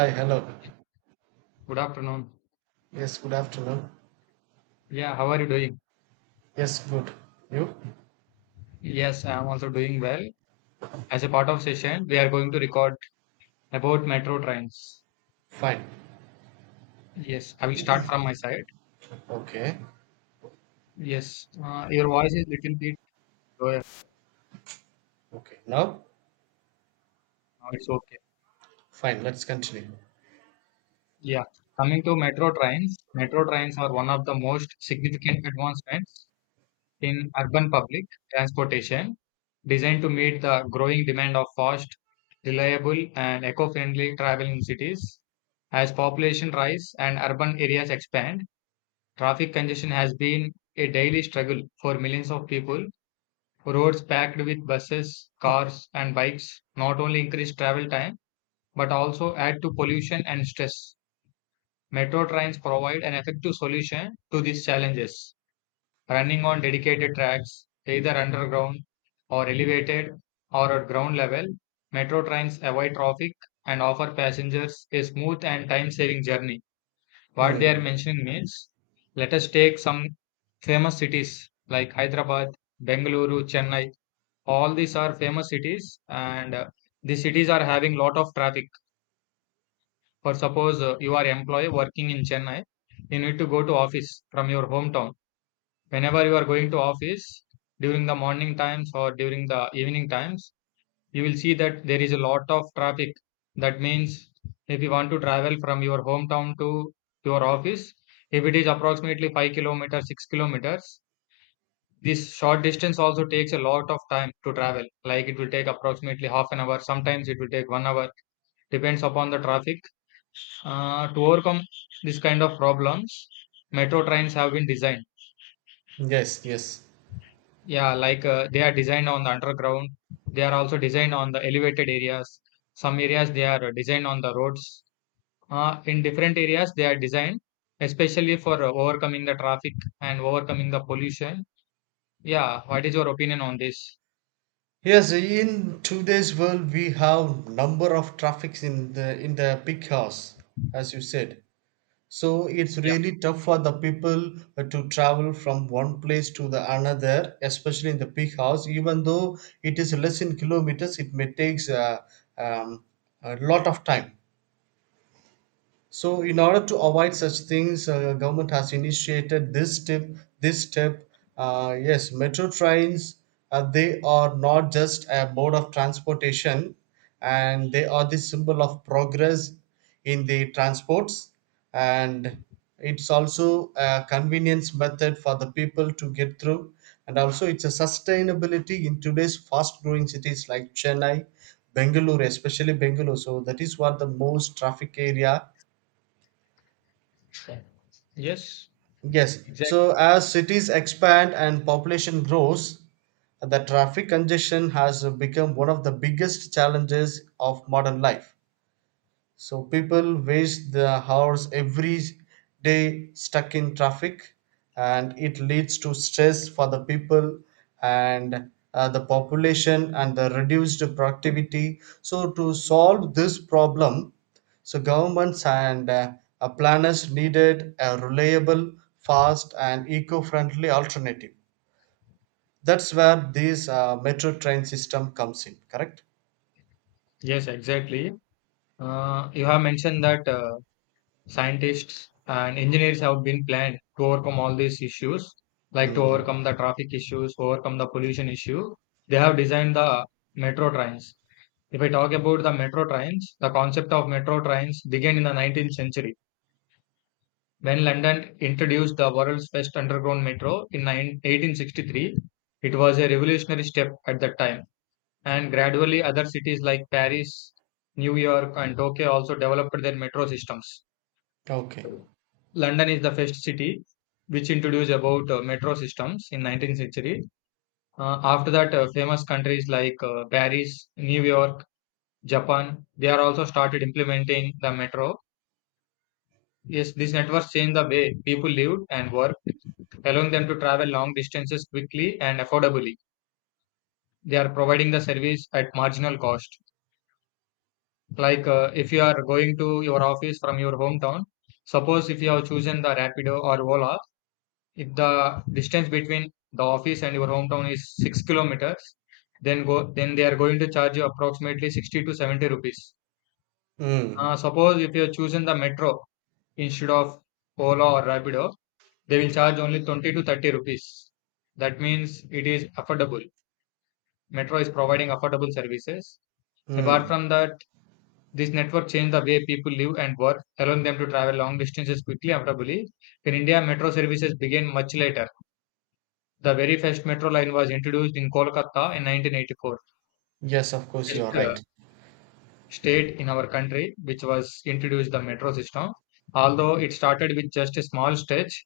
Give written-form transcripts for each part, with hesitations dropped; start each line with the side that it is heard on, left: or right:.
right: Hi, hello.
left: Good afternoon.
right: Yes, good afternoon.
left: Yeah, how are you doing?
right: Yes, good. You?
left: Yes, I am also doing well. As a part of session, we are going to record about metro trains.
right: Fine.
left: Yes, I will start from my side.
right: Okay.
left: Yes, your voice is little bit lower.
right: Okay. Now,
left: Now it's okay.
right: fine. Let's continue.
left: Yeah, coming to metro trains are one of the most significant advancements in urban public transportation, designed to meet the growing demand of fast, reliable, and eco-friendly travel in cities. As population rise and urban areas expand, traffic congestion has been a daily struggle for millions of people. Roads packed with buses, cars, and bikes not only increase travel time but also add to pollution and stress. Metro trains provide an effective solution to these challenges, running on dedicated tracks, either underground or elevated or at ground level. Metro trains avoid traffic and offer passengers a smooth and time saving journey what they are
right: Hmm.
left: mentioning means. Let us take some famous cities like Hyderabad, Bengaluru, Chennai. All these are famous cities, and the cities are having lot of traffic. For suppose you are employee working in Chennai, you need to go to office from your hometown. Whenever you are going to office during the morning times or during the evening times, you will see that there is a lot of traffic. That means if you want to travel from your hometown to your office, if it is approximately 5 kilometers, 6 kilometers, this short distance also takes a lot of time to travel. Like it will take approximately half an hour, sometimes it will take 1 hour, depends upon the traffic. To overcome this kind of problems, metro trains have been designed.
right: Yes, yes.
left: Yeah, like they are designed on the underground, they are also designed on the elevated areas. Some areas they are designed on the roads, in different areas they are designed, especially for overcoming the traffic and overcoming the pollution. Yeah, what is your opinion on this?
right: Yes, in today's world, we have number of traffics in the big house, as you said. So it's really tough for the people to travel from one place to the another, especially in the big house. Even though it is less in kilometers, it may takes um, a lot of time. So, in order to avoid such things, government has initiated this step. This step, yes, metro trains. They are not just a mode of transportation, and they are the symbol of progress in the transports. And it's also a convenience method for the people to get through, and also it's a sustainability in today's fast-growing cities like Chennai, Bengaluru, especially Bengaluru. So that is what the most traffic area.
left: Yeah, yes,
right: Yes.
left: exactly.
right: So as cities expand and population grows, the traffic congestion has become one of the biggest challenges of modern life. So people waste their hours every day stuck in traffic, and it leads to stress for the people and the population and the reduced productivity. So to solve this problem, so governments and planners needed a reliable, fast, and eco-friendly alternative. That's where this metro train system comes in. Correct?
left: Yes, exactly. You have mentioned that scientists and engineers have been planned to overcome all these issues, like to
right: Hmm.
left: overcome the traffic issues, overcome the pollution issue. They have designed the metro trains. If I talk about the metro trains, the concept of metro trains began in the 19th century. When London introduced the world's first underground metro in 9 1863, it was a revolutionary step at that time. And gradually, other cities like Paris, New York, and Tokyo also developed their metro systems.
right: Okay.
left: London is the first city which introduced about metro systems in 19th century. After that, famous countries like Paris, New York, Japan, they are also started implementing the metro. Yes, these networks changed the way people lived and worked, allowing them to travel long distances quickly and affordably. They are providing the service at marginal cost. Like if you are going to your office from your hometown, suppose if you have chosen the Rapido or Ola, if the distance between the office and your hometown is 6 kilometers, then they are going to charge you approximately 60 to 70 rupees.
right: Hmm.
left: Suppose if you have chosen the metro instead of Ola or Rapido, they will charge only 20 to 30 rupees. That means it is affordable. Metro is providing affordable services. Apart
right: Hmm.
left: from that, this network changed the way people live and work, allowing them to travel long distances quickly and affordably. In India, metro services began much later. The very first metro line was introduced in Kolkata in 1984,
right: Yes, of course,
left: first
right: you are right.
left: state in our country which was introduced the metro system. Although it started with just a small stretch,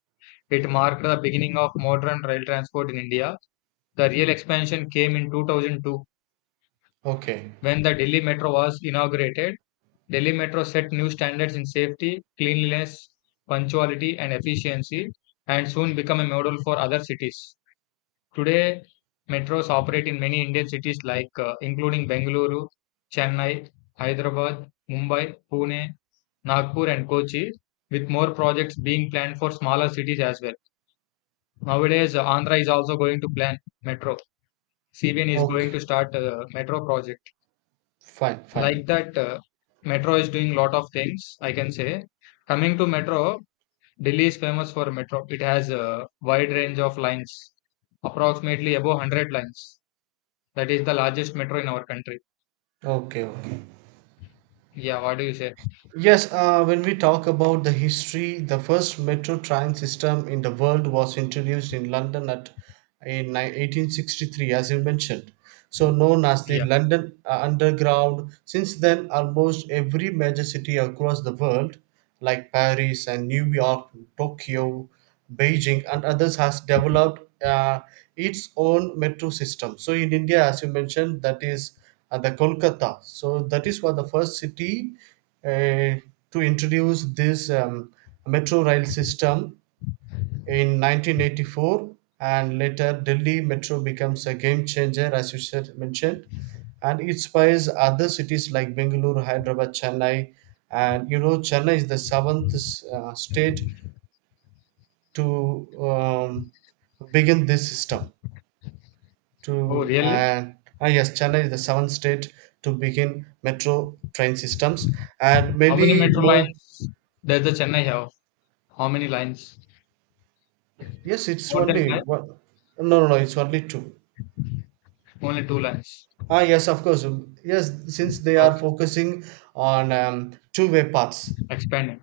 left: it marked the beginning of modern rail transport in India. The real expansion came in 2002
right: Okay.
left: when the Delhi Metro was inaugurated. Delhi Metro set new standards in safety, cleanliness, punctuality, and efficiency, and soon become a model for other cities. Today, metros operate in many Indian cities like, including Bengaluru, Chennai, Hyderabad, Mumbai, Pune, Nagpur, and Kochi, with more projects being planned for smaller cities as well. Nowadays, Andhra is also going to plan metro. CBN is going
right: Okay.
left: to start a metro project.
right: Fine,
left: Like
right: fine.
left: that, metro is doing lot of things, I can say. Coming to metro, Delhi is famous for metro. It has a wide range of lines, approximately above 100 lines. That is the largest metro in our country.
right: Okay, okay.
left: Yeah, what do you say?
right: Yes, when we talk about the history, the first metro train system in the world was introduced in London at in 1863, as you mentioned. So known as the
left: Yeah.
right: London Underground. Since then, almost every major city across the world, like Paris and New York, Tokyo, Beijing, and others, has developed its own metro system. So in India, as you mentioned, that is and the Kolkata. So that is what the first city uh, to introduce this metro rail system in 1984, and later Delhi metro becomes a game changer, as you said mentioned, and it inspires other cities like Bengaluru, Hyderabad, Chennai, and you know Chennai is the seventh state to begin this system.
left: Oh,
right: To
left: really?
right: Ah, yes, Chennai is the seventh state to begin metro train systems, and
left: How many
right: many
left: metro
right: more.
left: lines does the Chennai have? How many lines?
right: Yes, it's
left: More than
right: only
left: five?
right: one. No, no, no, it's only two.
left: Only two lines.
right: Ah, yes, of course. Yes, since they are
left: Okay.
right: focusing on two-way paths.
left: Expanding.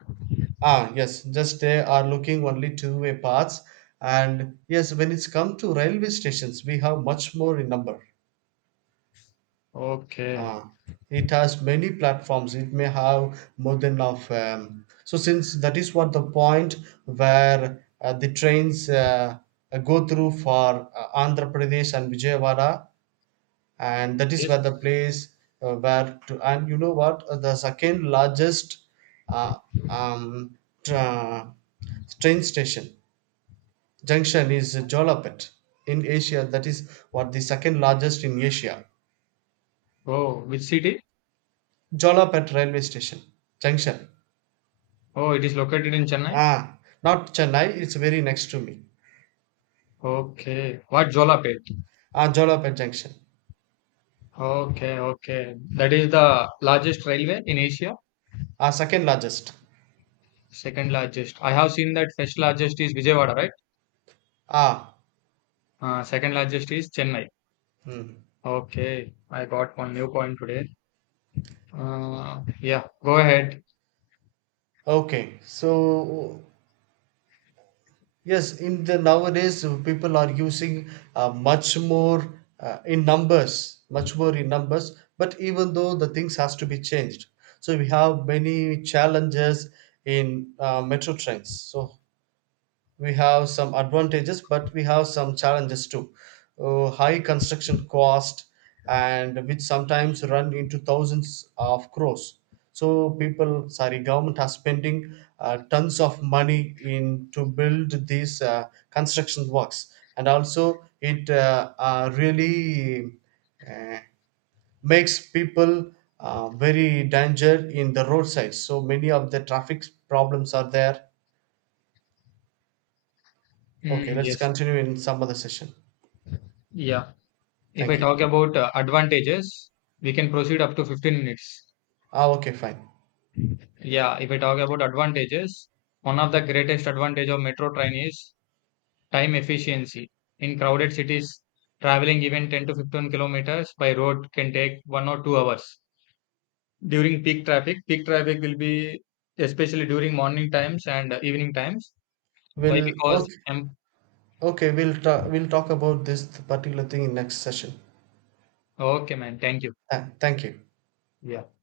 right: Ah, yes, just they are looking only two-way paths, and yes, when it's come to railway stations, we have much more in number.
left: Okay.
right: Ah, it has many platforms. It may have more than of. So since that is what the point where the trains go through for Andhra Pradesh and Vijayawada, and that is where the
left: Yes.
right: place where to, and you know what? The second largest uh, um, tra- train station junction is Jolapet in Asia. That is what the second largest in Asia.
left: Oh. Which city?
right: Jolapet railway station junction.
left: Oh, it is located in Chennai.
right: Ah, not Chennai, it's very next to me.
left: Okay, what, Jolapet?
right: Ah, Jolapet Junction.
left: Okay, okay. That is the largest railway in Asia.
right: Ah, second largest.
left: Second largest. I have seen that first largest is Vijayawada, right?
right: Ah,
left: Second largest is Chennai.
right: hmm.
left: Okay, I got one new point today. Yeah, go ahead.
right: Okay. So, yes, in the nowadays, people are using much more in numbers, much more in numbers, but even though the things has to be changed. So, we have many challenges in metro trains. So, we have some advantages but we have some challenges too. High construction cost and which sometimes run into thousands of crores, so people sorry government are spending tons of money in to build these construction works, and also it really uh, makes people very danger in the roadsides, so many of the traffic problems are there. Okay,
left: Mm,
right: let's
left: yes.
right: continue in some other session.
left: Yeah. If I
right: Thank you.
left: talk about advantages, we can proceed up to 15 minutes.
right: Ah, okay, fine.
left: Yeah, if I talk about advantages, one of the greatest advantage of metro train is time efficiency. In crowded cities, traveling even 10 to 15 kilometers by road can take 1 or 2 hours. During peak traffic will be, especially during morning times and evening times. Why?
right: We'll
left: Because,
right: okay, okay. We'll talk about this particular thing in next session.
left: okay, man, thank you.
right: Thank you.
left: Yeah.